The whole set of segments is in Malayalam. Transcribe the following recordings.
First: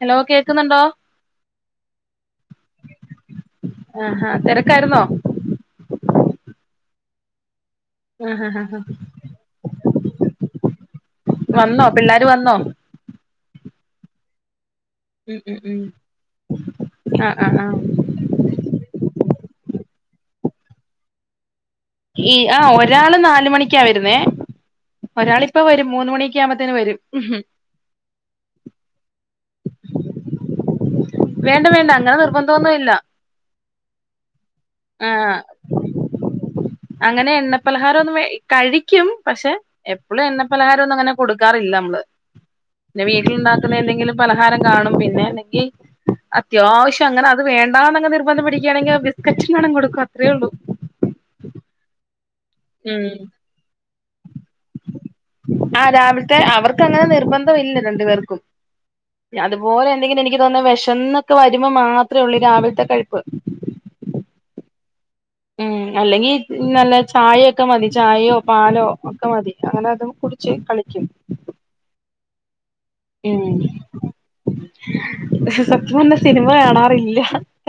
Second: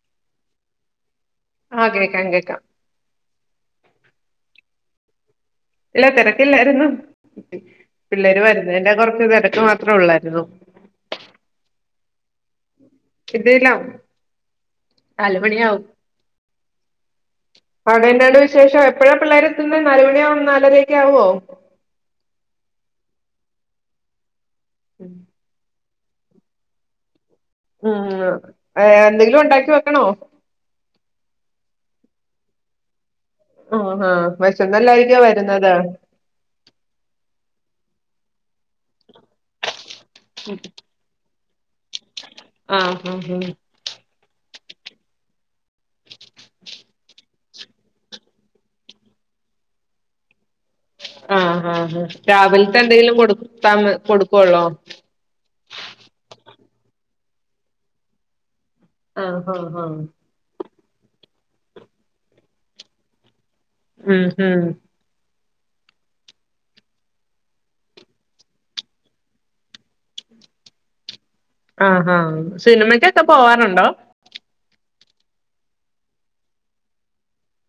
ഹലോ കേക്കുന്നുണ്ടോ ആഹ് കേക്കാം കേക്കാം ആ ഹാ തിരക്കാരുന്നോ. ഇല്ല തിരക്കില്ലാരുന്നു. പിള്ളേര് ആഹ് ഹാ ഹാ വരുന്നേന്റെ കൊറച്ച് തിരക്ക് മാത്രം ഒള്ളാരുന്നു. വന്നോ പിള്ളേര് വന്നോ. കിടിലം ഉം ഉം ഉം നാലുമണിയാവും. ആഹ് ആഹ് ആഹ് അവിടെ എന്തുണ്ട് വിശേഷം. എപ്പോഴാ പിള്ളേരെ എത്തുന്നെ. നാല് മണിയാവും നാലരയൊക്കെ ആവുമോ. ഈ ആഹ് ഒരാള് നാല് മണിക്കാ വരുന്നേ. ഉം ഒരാളിപ്പം വരും മൂന്ന് മണിയൊക്കെ ആകുമ്പത്തേന് വരും. ഉം. ഉം ഉം എന്തെങ്കിലും ഉണ്ടാക്കി വെക്കണോ വേണ്ട വേണ്ട അങ്ങനെ നിർബന്ദൊന്നും ഇല്ല. ആഹ് ആഹ് വിശന്നല്ലായിരിക്കോ ആഹ് വരുന്നത് അങ്ങനെ എണ്ണപ്പലഹാരം ഒന്നും കഴിക്കും. പക്ഷെ എപ്പോഴും എണ്ണപ്പലഹാരം ഒന്നും അങ്ങനെ കൊടുക്കാറില്ല നമ്മള്. പിന്നെ ആഹ് ആഹ് വീട്ടിലുണ്ടാക്കുന്ന എന്തെങ്കിലും പലഹാരം കാണും. പിന്നെ അല്ലെങ്കിൽ അത്യാവശ്യം അങ്ങെനെ അത് വേണ്ടാന്നങ്ങ് നിർബന്ധം പിടിക്കുകയാണെങ്കിൽ ബിസ്കറ്റെങ്ങാണം കൊടുക്കും അത്രേയൊള്ളു. ആഹ്, ആഹ്, ആഹ് രാവില്ത്തെ ഉം എന്തെങ്കിലും കൊടുത്താ കൊട്ക്കൊള്ളോ? ആഹ് രാവില്ത്തെ അവർക്ക് അങ്ങെനെ നിർബെന്ധവില്ല രണ്ടു പേർക്കും. ആഹ് ആഹ് അത്പോലെ ആഹ് എന്തെങ്കിലും എനിക്ക് തോന്ന്ന്നു വെശന്നൊക്കെ വരുമ്പോ മാത്രേള്ളു ഈ രാവിലെത്തെ കഴ്‌പ്പ്. ഉം, ഉം ഉം അല്ലെങ്കി നല്ലെ ചായയൊക്കെ മതി ചായയോ പാലോ ഒക്കെ മതി അങ്ങെനെ അതും കുട് ച്ച് കളിക്കും. ആഹ്, ആഹ് സിനിമകൊക്ക് ഉം സത്യംപർഞ്ഞ സിനിമകാണാറില്ല.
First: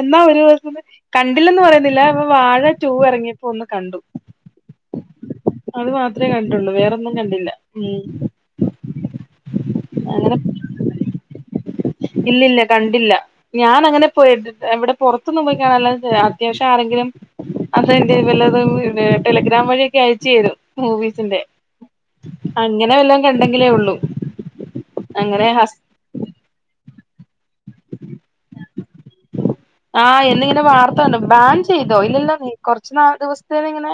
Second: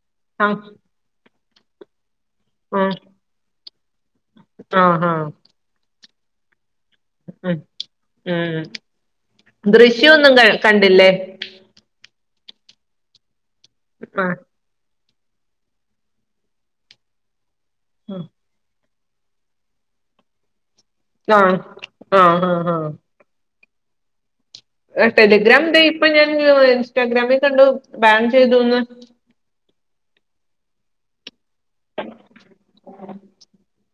എന്നാ ഒര് ആഹ് ദിവസന്ന് കണ്ടില്ലന്ന് പറയുന്നില്ല അപ്പം വാഴ ടൂ ആഹ് ഇറങ്ങിയപ്പോ ഒന്ന് കണ്ടു. ആഹ്, ആഹ് അത് മാത്രേ കണ്ടൊള്ളു വേറൊന്നും കണ്ടില്ല ഉം. ഉം അങ്ങനെ ദൃശ്യെന്നും കണ്ടില്ലേ? ഇല്ലില്ല കണ്ടില്ല ഞാൻ അങ്ങനെ ആഹ് പോയെത് എവടെ പൊർത്ത്ന്നും പോയിക്കാണല്ല അത്യാവശ്യം ആരെങ്കിലും അത് സെന്റെയ്യും അല്ലാതെയും ടെലെഗ്രാം വഴിയൊക്കെ അയച്ചെരും മൂവിസിന്റെ ആഹ് ആഹ് ആഹ് അങ്ങെനെ വല്ലോം കണ്ടെങ്കിലൊള്ളു. ആഹ് ടെലിഗ്രാം ഇതെ ഇപ്പൊ ഞാൻ ഇൻസ്റ്റാഗ്രാമിൽ കണ്ടു ബാൻ ചെയ്യ്തൂന്ന്. ആഹ് എന്നിങ്ങെനെ വാർത്ത കണ്ടു ബാൻ ചെയ്യ്തോ ഇല്ലല്ലോ കൊർച്ചു ന്നാള് ദിവസ്ത്തേ ഇങ്ങെനെ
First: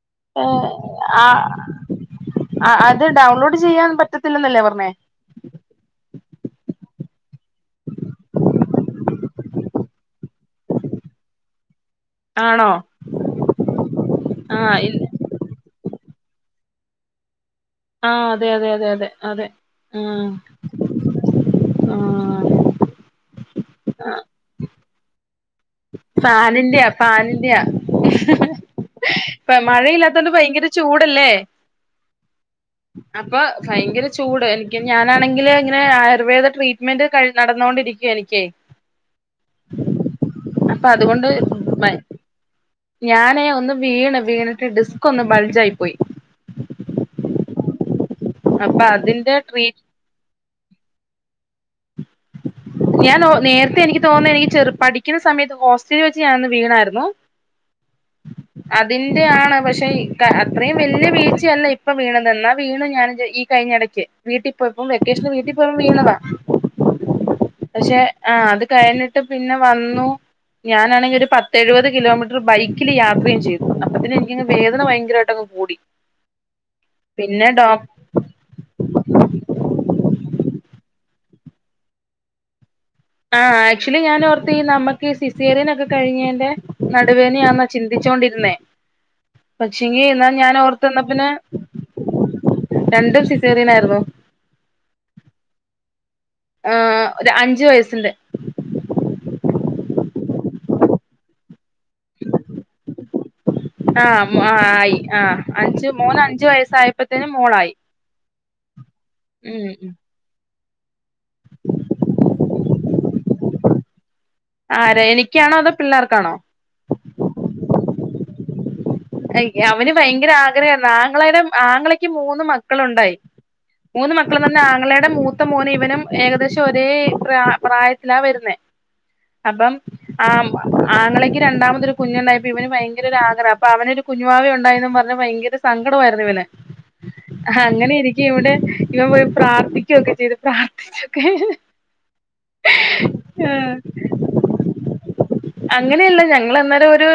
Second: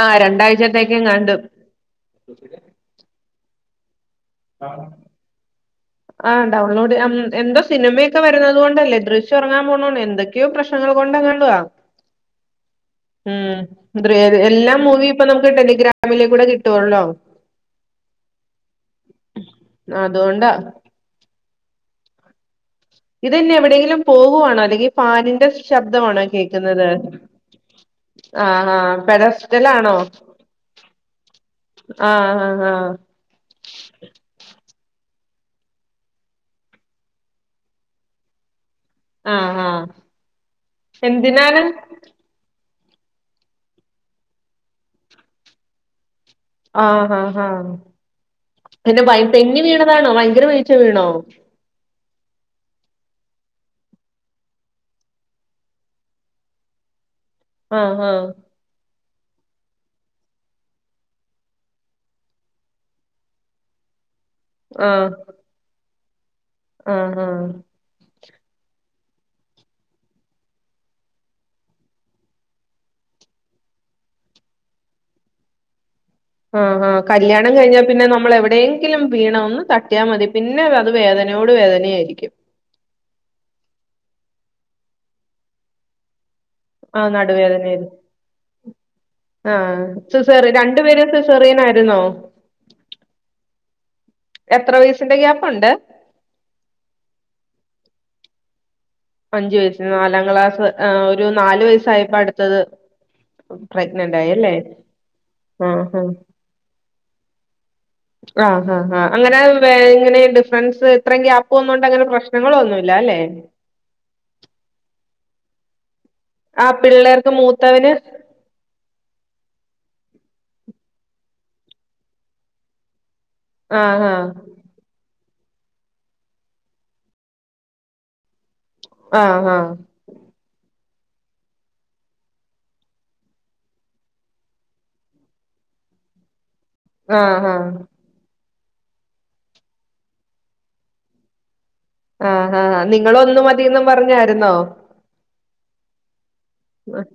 ആഹ് ഏഹ്, രണ്ടാഴ്ചത്തേക്കെങ്ങാണ്ട് ആഹ്, ആഹ്, ആഹ് ഇത് ഡൗൺലോഡ് ചെയ്യാൻ പറ്റത് ആഹ് ഡൗൺലോഡ് അം എന്തോ സിനിമയൊക്കെ വെരുന്നത് എന്തോ സിനിമയൊക്കെ വരണത് കൊണ്ടല്ലേ ദൃശ്യം ഇറങ്ങാൻ പോണോണ് എന്തൊക്കെയോ പ്രശ്നങ്ങൾ കൊണ്ടങ്ങാണ്ടുവ. ആണോ ഉം ദൃ എല്ലാ ആഹ് ഇ മൂവിം ഇപ്പം നമുക്ക് ടെലിഗ്രാമിലെകൂടെ കിട്ടുവോലോ? ആഹ് അതെ, അതെ, അതെ, അതെ അതെ ഉം അതുകൊണ്ടാ ആഹ്. ഇതെന്നെ എവിടെയെങ്കിലും പോകുവാണോ അല്ലെങ്കിൽ ഫാനിന്റെ ശബ്ദമാണോ കേൾക്ക്ന്നത് ഫാനിന്റെയാ ഫാനിന്റെയാ ആഹ്, ആഹ് പെര ഇപ്പം മഴയില്ലാത്തോണ്ട് ഭയങ്കരെ ചൂടല്ലേ? ആഹ്, ആഹ്, ആഹ്. അപ്പൊ ഭയങ്കെരെ ചൂട് എനിക്ക് ഞാനാണെങ്കില് ഇങ്ങെനെ ആയുർവേദ ട്രീറ്റ്മെന്റ് നടന്നോണ്ടിരിക്കുവ എനിക്കെ. ആഹ്, ആഹ് അപ്പം അത്കൊണ്ട് എന്തിനാണ് മ ഞാനേ ഒന്ന് വീണ് വീണിട്ട് ഡിസ്ക്കൊന്ന് ബൾജായി പോയി. ആഹ് ആഹ് ആഹ് അപ്പൊ പിന്നെ ബൈ അതിന്റെ തെന്നി ട്രീറ്റ് വീണതാണോ ഭയങ്കെര വീഴ്ച വീണോ? ഞാന് ഒ നേരത്തെ എനിക്ക് തോന്ന്ന്നു എനിക്ക് ചെറു പഠിക്കുന്ന സമയത്ത് ഹോസ്റ്റലിൽ വെച്ച് ഞാനൊന്ന് വീണായിര്ന്നു. ആഹ്, ആഹ് അതിന്റെ ആണ് പക്ഷെ അത്രേം വെല്ല്യ വീയ്‌ച്ചയല്ല ഇപ്പ വീണത് ന്നാ വീണു ഞാന് ഇത് ഇ കയിഞ്ഞ എടക്ക് വീട്ടിപോയപ്പോ ആഹ് വെക്കേഷെന് വീട്ടി പോയപ്പോ വീണതാ. ആഹ്, ആഹ് പക്ഷെ ആ അത് കഴ്‌ഞ്ഞിട്ട് പിന്നെ വന്നു. ഞാനാണെങ്കി ഒര് പത്ത് എഴുവെത് കിലോമീറ്ററ് ബൈക്കില് യാത്രീം ചെയ്തു അപ്പത്തിന് എൻക്കങ് വേദന ഭയങ്കരായിട്ടങ്ങ് കൂടി. ആഹ്, ആഹ് പിന്നെ കല്ല്യാണം ഡോക് കഴ്‌ഞ്ഞാ പിന്നെ നമ്മള് എവടെം ങ്കിലും വീണ ഒന്ന് തട്ടിയാ മതി പിന്നെ അത് വേദനയോട് വേദനയായിര്ക്ക്യും ആ ആക്ച്വലി ഞാനോർത്ത് ഈ നമ്മക്കീ സിസേറിയെന് ഒക്കെ കഴ്‌ഞ്ഞേന്റെ ആഹ് നടു വേനായാന്നാ നടുവേദനയായിരിക്കും ചിന്തിച്ചോണ്ടിര്ന്നേ. ആഹ് പക്ഷെങ്കി ന്നാ സിസേറി ഞാൻ ഓർത്ത് ന്നാ രണ്ടുപേരും പിന്നെ സിസേറിയൻ ആയിരുന്നോ രണ്ടും സിസേറിയെനായ്‌ര്ന്നു. എത്ര വയസിന്റെ ഗ്യാപ്പുണ്ട് ആഹ് ഒരു അഞ്ചു വയസിന്റെ അഞ്ചു വയസ് നാലാം ക്ലാസ് ആ ഒരു നാലു വയസ്സായപ്പ അടുത്തത് പ്രഗ്നന്റ് ആയി ആഹ് ആ അല്ലേ ആയി ആഹ് അഞ്ച് മോന് അഞ്ചു വയസ്സായപ്പത്തേന് മോളായി ആ ഹാ ഹാ അങ്ങനെ ഉം വെ ഉം ഇങ്ങനെ ഇട് ഫ്രണ്ട്സ് ഇത്രേം ഗ്യാപ്പ് വന്നോണ്ട് അങ്ങനെ പ്രശ്നങ്ങള് ഒന്നുല്ല അല്ലെ ആരെ എനിക്കാണോ അതോ പിള്ളേർക്കാണോ ആ പിള്ളേർക്ക് മൂത്തവന് അവന് ഭയങ്കര ആഗ്രഹെര്ന്നു ആങ്ങളയുടെ ആങ്ങളക്ക് മൂന്ന് മക്കളുണ്ടായി ആഹ് മൂന്ന് മക്കള്ന്ന ആങ്ങളെടെ മൂത്ത മോനും ഇവനും ഏകദേശം ഒരേ പ്രാ പ്രായത്തിലാ വര്ന്നേ ആഹ് അപ്പം ആഹ് ആ ആങ്ങളേക്ക് രണ്ടാമതൊരു കുഞ്ഞുണ്ടായപ്പോ ഇവന് ഭയങ്കര ഒരാഗ്രഹം ഇപ്പ അവനൊരു കുഞ്ഞുവാവ ഉണ്ടായീന്നും പർഞ്ഞ് ഭയങ്കര സങ്കടോയിരുന്നു ഇവന് ആഹ് ആഹ് ആഹ് അങ്ങനെരി ഇവടെ ഇവൻ പോയി പ്രാർത്ഥിക്കൊക്കെ ചെയ്ത് പ്രാർത്ഥിച്ചൊക്കെ ആ ഹാ നിങ്ങള് ഒന്ന് മതീന്നും പർഞ്ഞായിര്ന്നോ അങ്ങനെല്ല ഞങ്ങള് അന്നേരം ഒരു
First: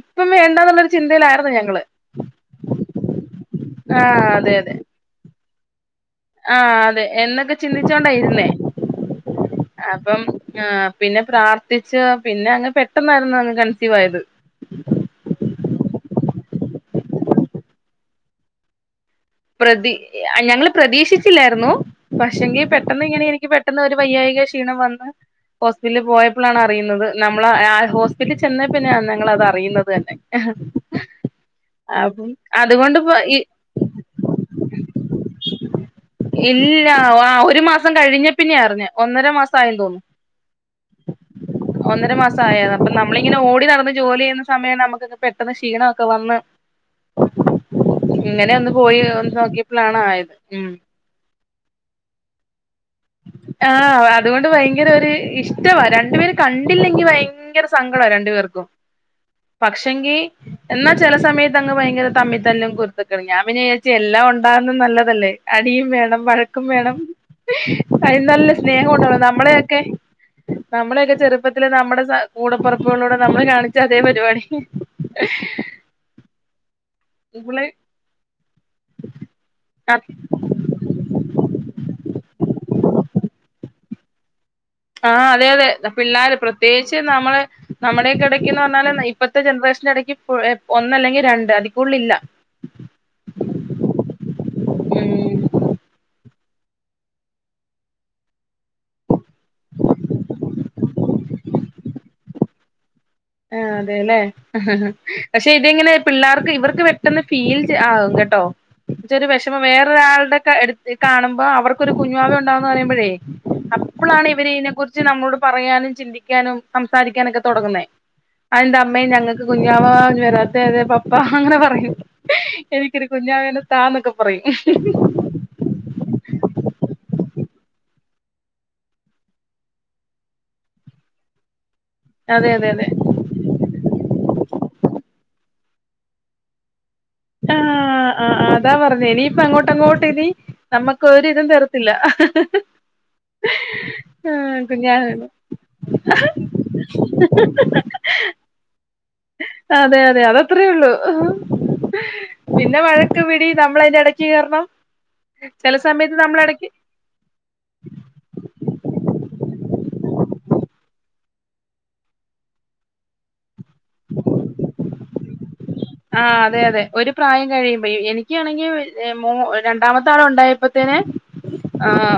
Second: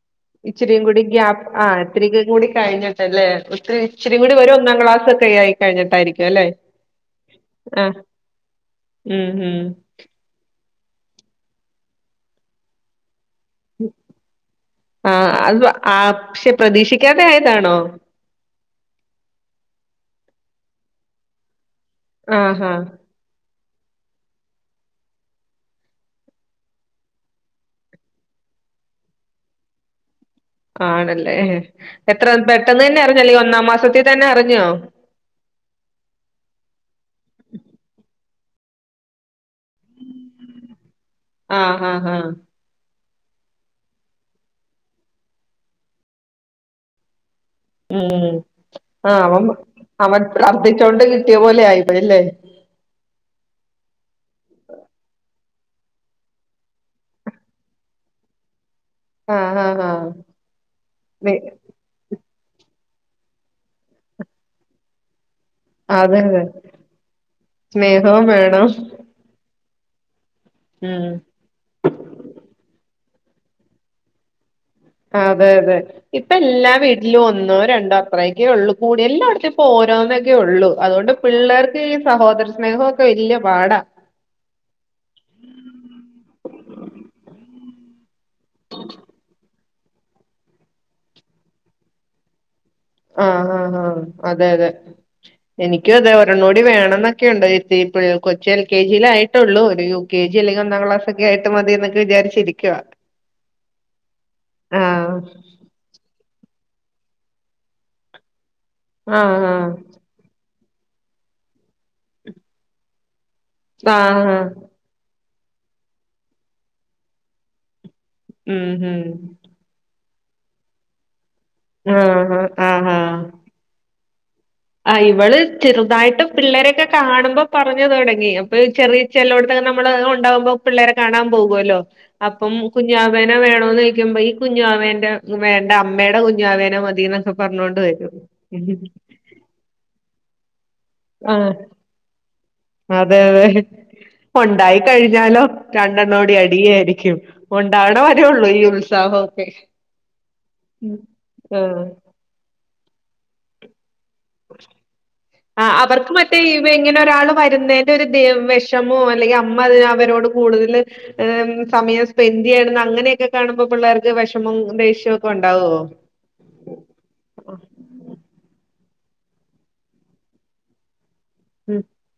ഇപ്പം ഇച്ചരിയും വേണ്ടാന്നുള്ളൊരു കൂടി ഗ്യാപ്പ് ചിന്തയിലായിരുന്നു ആ ഞങ്ങള് ഇത്തിരിയും കൂടി കഴിഞ്ഞിട്ടല്ലേ ഇത്തിരി ഇച്ചിരി ആഹ് കൂടി ഒരു ഒന്നാം ക്ലാസ് ഒക്കെ ആയി കഴിഞ്ഞിട്ടായിരിക്കു അല്ലേ ആ അതെ എന്നൊക്കെ ചിന്തിച്ചൊണ്ടാ ഇര്ന്നേ ഉം ഉം അ അപ്പം പിന്നെ പ്രാർത്ഥിച്ച് പിന്നെ അങ്ങ് പെട്ടെന്നായിരുന്നു അങ്ങ് കൺസീവായത് ആ അത് ആക്ഷെ പ്രതീക്ഷിക്കാതെ ആയതാണോ പ്രതി ഞങ്ങള് പ്രതീക്ഷിച്ചില്ലായിര്ന്നു ആഹ് പക്ഷെങ്കി ആഹ് പെട്ടെന്ന് ഇങ്ങനെ എനിക്ക് പെ ട്ടെന്ന് ഒര് വയ്യായിക ക്ഷീണം വന്ന് ഹോസ്പിറ്റലി പോയപ്പളാണ് അറിയുന്നത് നമ്മള് ഹോസ്പിറ്റലി ചെന്നേ പിന്നെയാ ഞങ്ങളത് അറിയുന്നത് തന്നെ ആണല്ലേ എത്ര അപ്പം പെട്ടെന്ന് അതുകൊണ്ട് തന്നെ ഇപ്പ അറിഞ്ഞോ അല്ലെ ഇ ഒന്നാം മാസത്തി തന്നെ അറിഞ്ഞോ [inaudible] ഇല്ല ആ ഒരു മാസം കഴിഞ്ഞെ പിന്നെ അർഞ്ഞെ ഒന്നര മാസം ആയൂന്ന് തോന്നുന്നു ആഹ് ആഹ് ഒന്നര ആഹ് മാസം ആയത അപ്പ നമ്മളിങ്ങനെ ഓടി നടന്ന് ജോലി ചെയ്യുന്ന സമയം നമുക്കൊക്ക പെട്ടെന്ന് ക്ഷീണൊക്കെ വന്ന് ഉം ഇങ്ങനെ ഒന്ന് പോയി ആ ഒന്ന് അവം നോക്കിയപ്പോഴാണ് അവൻ ആയത് ഉം പ്രാർത്ഥിച്ചോണ്ട് കിട്ടിയ പോലെ ആയിപ്പോയല്ലേ ആ അതുകൊണ്ട് ഭയങ്കര ഒരു ഇഷ്ടവാ രണ്ടുപേര് കണ്ടില്ലെങ്കി ഭയ ങ്കര സങ്കട രണ്ടു പേർക്കും ആഹ് ആഹ് ആഹ് പക്ഷെങ്കി എന്നാ ചെല നി സമയത്ത് ഭയങ്കര തമ്മി തല്ലും കുരുത്തക്കേടും ഞാൻ പിന്നെ വിചാരിച്ച് എല്ലാം ഒണ്ടാവുന്നത് നല്ലതല്ലേ അടിയും വേണം അതെ അതെ വഴക്കും വേണം അതി സ്നേഹവും നല്ല വേണം സ്നേഹം ഉണ്ടാകുള്ളു നമ്മളെയൊക്കെ- ഉം നമ്മളെയൊക്കെ ചെറുപ്പത്തില് നമ്മുടെ കൂടെപ്പെറപ്പുകളോട് നമ്മള് കാണിച്ച അതേ പരിപാടി- അതെ അതെ ഇപ്പ എല്ലാ വീട്- ഇല്ല ഒന്നോ ഇവള് രണ്ടോ അത്രയൊക്കെ ഉള്ളൂ കൂടി എല്ലാം അടുത്തപ്പോ ഓരോന്നൊക്കെ ഉള്ളു അതുകൊണ്ട്- പിള്ളേർക്ക് ഈ സഹോദര സ്നേഹവൊക്കെ വലിയ പാടാ ആഹ് അതെ അതെ പിള്ളാര് പ്രത്യേകിച്ച് നമ്മള് നമ്മുടെക്കെ എടക്ക് പറഞ്ഞാല് ഇപ്പഴത്തെ ജനറേഷൻ ഇടയ്ക്ക് ഒന്ന് അല്ലെങ്കിൽ രണ്ട് അതിക്കൂടുതലില്ല ആഹ് ആഹ് ആഹ് അതെ അതെ ഉം എനിക്കും അതെ ഒരെണ്ണം കൂടി വേണോന്ന് ഒക്കെയുണ്ട് ചേച്ചി ഇപ്പഴ് കൊച്ച് എൽ കെ ജി യിലായിട്ട്- ട്ടുള്ളൂ ഒരു യു കെ ജി അല്ലെങ്കി ഒന്നാംക്ലാസ് ഒക്കെ ആയിട്ട് മതിയൊക്കെ വിചാരിച്ചിരിക്കുക ആ അതെല്ലേ പക്ഷെ ഇത് ഇങ്ങനെ പിള്ളേർക്ക് ഇവർക്ക് പെട്ടെന്ന് ഫീൽ ആകും കേട്ടോ എന്ന് വെച്ച ഒരു ആഹ് വിഷമം വേറൊരാളുടെ- എടുത്ത് കാണുമ്പോ അവർക്കൊരു കുഞ്ഞുവാവ ഉണ്ടാവുയെന്ന് പറയുമ്പോഴേ ആഹ് അപ്പഴാണ് ആഹ് ഇവര് ഇതിനെ കുറിച്ച്- ച്ച് നമ്മളോട് പറയാനും ചിന്തിക്കാനും സംസാരിക്കാനൊക്കെ തൊടങ്ങുന്നേ അതെന്താ ഉം അമ്മെ ഉം ഞങ്ങൾക്ക് കുഞ്ഞു വാവ വരാത്ത അതെ പപ്പ അങ്ങനെ പറ - റയും ആഹ് എനിക്കൊരു കുഞ്ഞാവെനെ താ എന്നൊക്കെ പറയും ആ ഇവള്- ചെറുതായിട്ട് പിള്ളേരൊക്കെ കാണുമ്പോ പറഞ്ഞത് തൊടങ്ങി അപ്പൊ ചെറിയ ചെലൊടുത്തൊക്കെ നമ്മള് ഉണ്ടാകുമ്പോ- പിള്ളേരെ കാണാൻ പോകുവല്ലോ അതെ അപ്പം അതെ അതെ കുഞ്ഞുവാവേ - വേണോന്ന് ചോയിക്കുമ്പോ ഈ കുഞ്ഞാവാവേന്റെ വേണ്ട അമ്മടെ കുഞ്ഞാവേനെ മതിന്ന് - ആഹാ ആഹ് ആഹ് അതാ പറഞ്ഞേ ഇനിയിപ്പ അങ്ങോട്ട് അങ്ങോട്ട് ഇനി- നമ്മുക്ക് ഒരിതും ആഹ് തരിത്തില്ല അതെ അതെ ഒണ്ടായി കുഞ്ഞാവേന്ന് കഴിഞ്ഞാലോ രണ്ടെണ്ണോടി അടിയായിരിക്കും ഉണ്ടണ്ട് അ [unintelligible] വിടെ വരുള്ളൂ ഈ ഉ [unintelligible] അതെ അതെ അത് അത്രേ ഉള്ളു ആഹ് പിന്നെ വഴക്ക് പിടി നമ്മള് അതിന്റെ ഇടക്ക്‌ - ചേർന്ന് ആഹ് ചെല അവർക്ക് സമയത്ത് മറ്റേ നമ്മള് ഇവ എടയ്ക്ക് - ഇങ്ങനെ ഒരാള് വരുന്നതിന്റെ ഒരു വിഷമോ അല്ലെങ്കിൽ അമ്മ അവരോട് കൂടുതല് - സമയം സ്പെൻഡ് ചെയ്യണോന്ന് അങ്ങനെയൊക്കെ കാണുമ്പോ പിള്ളേർക്ക് വിഷമം ദേഷ്യവും ഒക്കെ ഉ ഒണ്ടാവോ ആഹ് അതെ അതെ ഒരു പ്രായം കഴിയുമ്പോ എനിക്കാണെങ്കിൽ മു രണ്ടാമത്തെ ആള് ഒണ്ടായപ്പോ- തനെ [unintelligible] ഉം ആഹാ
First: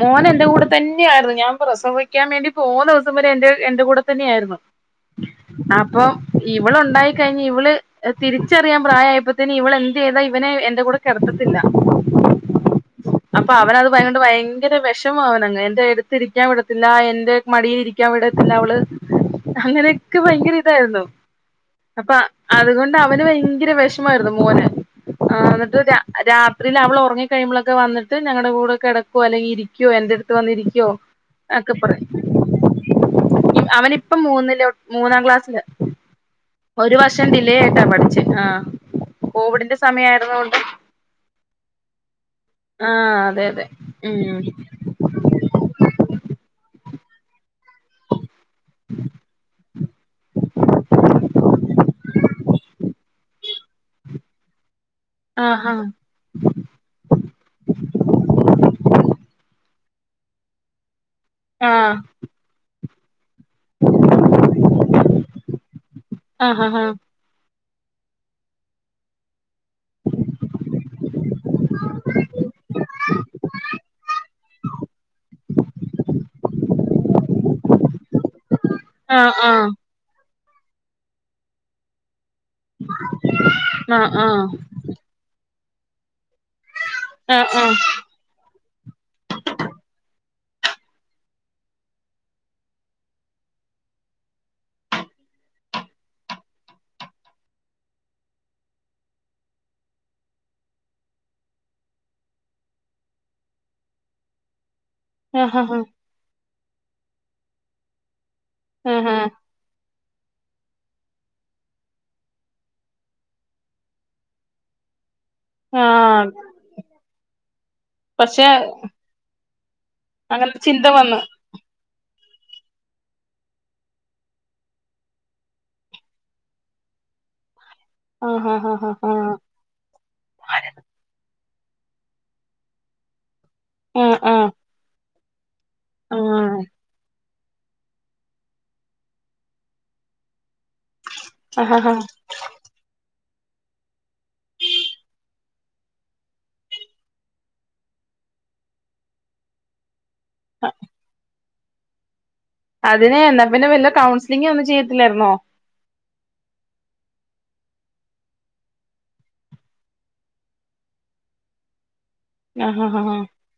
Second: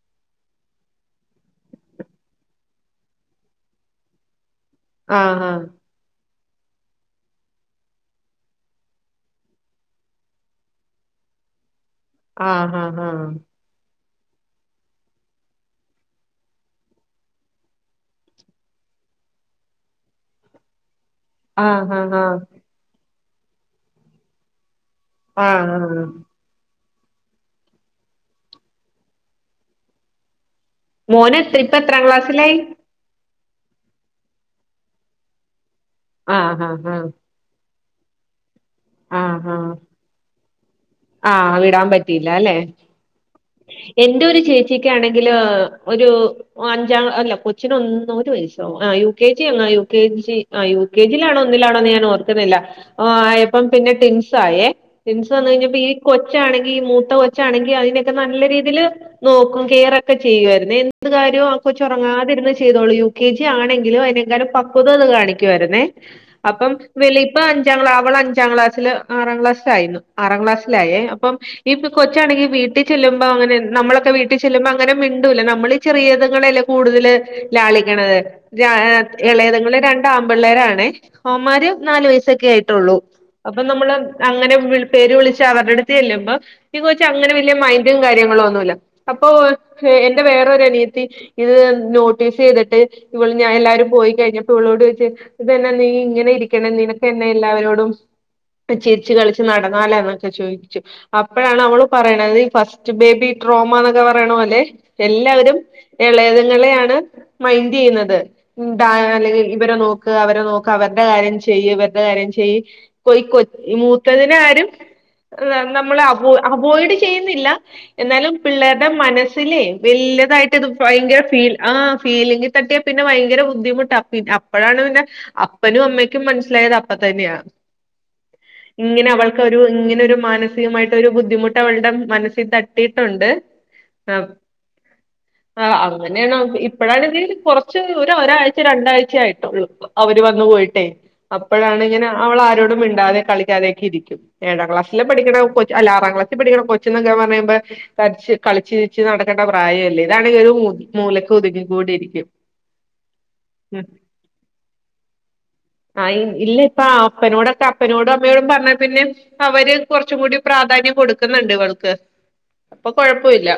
മോൻ എന്റെ കൂടെ തന്നെ ആയിരുന്നു ഞാൻ പ്രസവിക്കാൻ വേണ്ടി പോന്ന ദിവസം വരെ എന്റെ എന്റെ കൂടെ തന്നെ ആയിരുന്നു ആഹ് ഹാ അപ്പം ഇവള് ഒണ്ടായി കഴിഞ് ഇവള് - തിരിച്ചറിയാൻ പ്രായമായപ്പോത്തേന് ഇവള് എന്ത് ചെയ്തു ഇവനെ എന്റെ കൂടെ- കെടത്തില്ല ആഹ് ആഹ് അപ്പൊ അവന് അത് - ഇപ്പൊ അത്കൊണ്ട് ഭയങ്കര വെഷമവാ അവനങ്ങ് എന്റെ എടുത്തിരിക്കാൻ വിടത്തില്ല എന്റെ മടിൽ ഇരിക്കാൻ വിടത്തില്ല അവള് - അങ്ങനെയൊക്കെ ഭയങ്കര ഇതായിരുന്നു ആഹ് ആഹ് അപ്പൊ ആഹ് ആഹ് അതുകൊണ്ട് അവന് ഭയങ്കര വെഷമായിരുന്നു മോന് ആഹ് അന്നിട്ട് രാ- ത്രിയില് അവള് ഒറങ്ങിക്കഴിയുമ്പോ ഒക്കെ വന്നിട്ട് ഞങ്ങളടെ കൂടെ കെടക്കുവോ അല്ലെങ്കി ഇരിക്കുവോ എന്റെടുത്ത് വന്നിരിക്കുവോ- മോന് ഒക്കെ ഇപ്പ എത്രാം പറയും ക്ലാസ്സിലായി അവനിപ്പം മൂന്നില് ലൊ മൂന്നാം ക്ലാസ്സില് ആഹ് ആഹ് ഒരു ആഹ് വർഷം ഡിലേ ആട്ടാ പഠിച്ചെ ആ കോവിഡിന്റെ സമയായിരുന്നു കൊണ്ട് ആ വിടാൻ പറ്റിയില്ല അല്ലെ ആ അതെ അതെ ഉം.. ക്യാണെങ്കിലോ ഒരു അഞ്ച അല്ല ഒരു വയസ്സോ ആഹ് യു. കെ. ജി എന്നോ യു. കെ. ജി ആഹ് യു. കെ. ജിയിലാണോ ഒന്നിലാണോ ഞാൻ ഓർക്കുന്നില്ല ആ ആയപ്പം പിന്നെ ടിൻസ് ആയേ ടിൻസ് വന്ന് കഴിഞ്ഞ് ആഹാ അപ്പൊ ഈ കൊച്ചാണെങ്കിൽ ഈ മൂത്ത കൊച്ചാണെങ്കിൽ അതിനൊക്കെ നല്ല രീതിയിൽ നോക്കും കെയറൊക്കെ ചെയ്യുവായിരുന്നു എ എന്ത് കാര്യവും ആഹ് ആ കൊച്ചുറങ്ങാതിരുന്ന് ചെയ്തോളിയൂ ട്ടി ജെ ആണെങ്കിലും [unintelligible] പക്കെത കാണിക്കാരുന്നേ ആ ഹ അപ്പം ഹ വലി ഇപ്പം അഞ്ചാം ക്ളാ അവൾ അഞ്ചാം ക്ലാസിൽ ആറാം ക്ലാസ്സിലായിരുന്നു ആറാം ക്ലാസ്സിലായേ അപ്പം ഈ കൊച്ചാണെങ്കിൽ വീട്ടിൽ ചെല്ലുമ്പോ അങ്ങനെ നമ്മളൊക്കെ വീ വീട്ടിൽ ചെല്ലുമ്പോ അങ്ങനെ മിണ്ടൂല നമ്മൾ ചെറിയത്ങ്ങളല്ലേ കൂടുതല് ലാളിക്കണത് ആ ആ ഇളയതങ്ങള്ൾ രണ്ട് ആ മ്പിള്ളേരാണ് അവൻന്മാര് നാല് വയസ്സൊക്കെ ആയി ട്ടുള്ളൂ അപ്പൊ നമ്മള് ആ ആ അങ്ങനെ പേര് വിളിച്ചാ അവരുടെട്ത്ത് ചെല്ലുമ്പോ ഈ കൊച്ച്അങ്ങനെ ആ ആ വലിയ ഈ ഈ കെച്ച് അങ്ങനെ വല്ല്യ ആ മൈൻഡും കാര്യങ്ങളും ഒന്നുമല്ല അപ്പോ എന്റെ വേറൊരു അനിയത്തി ഇത് നോട്ടീസ് ചെയ്തിട്ട് ഇവള് ഇത് ഇത് നോട്ടീസ് ചെയ്തിട്ട് ഇവള് എല്ലാരും പോയിക്കഴിഞ്ഞപ്പോ ഇവളോട് ചോദിച്ചു ഇത്ന്നെ നീ ഇങ്ങനെ ഇരിക്കണ നീനൊക്കെ എന്നന്നെ എല്ലാവരോടും ചിരിച്ചു കളിച്ച് നടന്നാല എന്ന ചോദിച്ചു അപ്പഴാണ് അവള് പറയണത് ഈ ഫസ്റ്റ് ബേബി ട്രോമ എന്നൊക്കെ പറയണ പോലെ എല്ലാവരും ഹ ഹ ഇളയതങ്ങളെയാണ് മൈൻഡ്യയ്യുന്നത് ആ ഹ ഇവരെ നോക്ക [unintelligible] അവരെ നോക്ക് അവരുടെ കാര്യം ചെയ്യ് ഇവരുടെ കാര്യം ചെയ്യ് കൊയ് കൊ മൂത്തതിന ആരും ആ നമ്മളെ അവോയ്ഡ് ചെയ്യുന്നില്ല എന്നാലും പക്ഷെ പിള്ളേരുടെ മനസ്സിലെ അങ്ങനെ വല്ല്യതായിട്ട് ഇത് ചിന്ത വന്ന് ഭയങ്കര ഫീൽ ആഹ് ഫീലിംഗ് തട്ടിയാ പിന്നെ ഭയങ്കര ബുദ്ധിമുട്ടാ പി അപ്പഴാണ് പിന്നെ അപ്പനും അമ്മയ്ക്കും മനസ്സിലായത് അപ്പ തന്നെയാ ആ ഹ ഹ ഹ ഇങ്ങനെ ആ അവൾക്ക് ഒരു ഇങ്ങനെരു മാനസികമായിട്ട് ഒരു ബുദ്ധിമുട്ട് അവളുടെ മനസ്സിൽ തട്ടിയിട്ടുണ്ട് ആ ആഹ് ആ ആഹ് ആ അങ്ങനെയാണ് ഇപ്പഴാണെങ്കിൽ കുറച്ച് ഒ ഒരാഴ്ച രണ്ടാഴ്ച ആയിട്ടുള്ളൂ അവര് വന്നു പോയിട്ടേ ആ ഹ അപ്പയാണ് ഹ ഇങ്ങനെ അവള് ആരോടും മിണ്ടാതെ കളിക്കാതെ ഒക്കെ ഇരിക്കും ഏഴാം ക്ലാസ് നല്ല പഠിക്ക്ണാ കൊച്ച് അല്ല ആറാം ക്ലാസിൽപഠിക്കണ കൊച്ച് എന്നൊക്കെ പറയുമ്പോ കളിച്ച് കളിച്ച് ച്ചിരിച്ച് നടക്കേണ്ട പ്രായമല്ലേ ഇതാണെങ്കിൽ ഒരു മൂലക്ക് ഒതുങ്ങി കൂടി ഇരിക്കും. അതിന് എന്നാ പിന്നെ ഉം വല്ല കൗൺസിലിംഗ് ഒന്നും ചെയ്ത്തില്ലായിരുന്നോ. ആഹ് ഇല്ല ഇപ്പാ അപ്പനോടൊക്കെ അപ്പനോടും അമ്മയോടും പറഞ്ഞാ പിന്നെ അവര് കുറച്ചും കൂടി പ്രാധാന്യം കൊടുക്കുന്നുണ്ട് ഇവൾക്ക് ആഹ് അപ്പൊ ആഹ് ആഹ് കൊഴപ്പല്ല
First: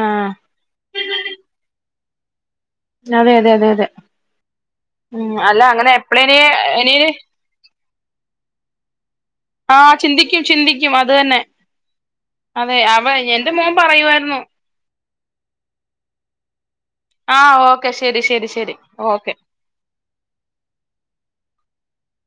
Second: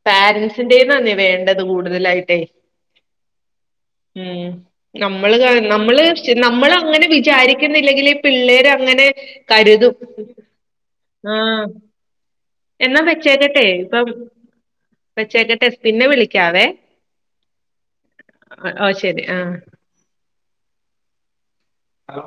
ആഹ് പാരൻറ്സിന്റെന്നാന്നീ വേണ്ടത് കൂടുതലായിട്ടേ അതെ അതെ അതെ അതെ ഉം ഉം നമ്മള് അല്ല അങ്ങനെ നമ്മള് എപ്പളേന് നമ്മള് അങ്ങനെ ഇനിന് വിചാരിക്ക ല്ലെങ്കിൽ പിള്ളേര് അങ്ങനെ കരുതും ആഹ് ചിന്തിക്കും ചിന്തിക്കും അത് തന്നെ ആഹ് അതെ എന്നാ അവ എന്റെ മോൻ പറയു വായിരുന്നു വെച്ചെക്കട്ടെ പിന്നെ വിളിക്കാവേ ആഹ് ഓക്കെ ശരി ശരി ശരി ഓക്കെ ഹലോ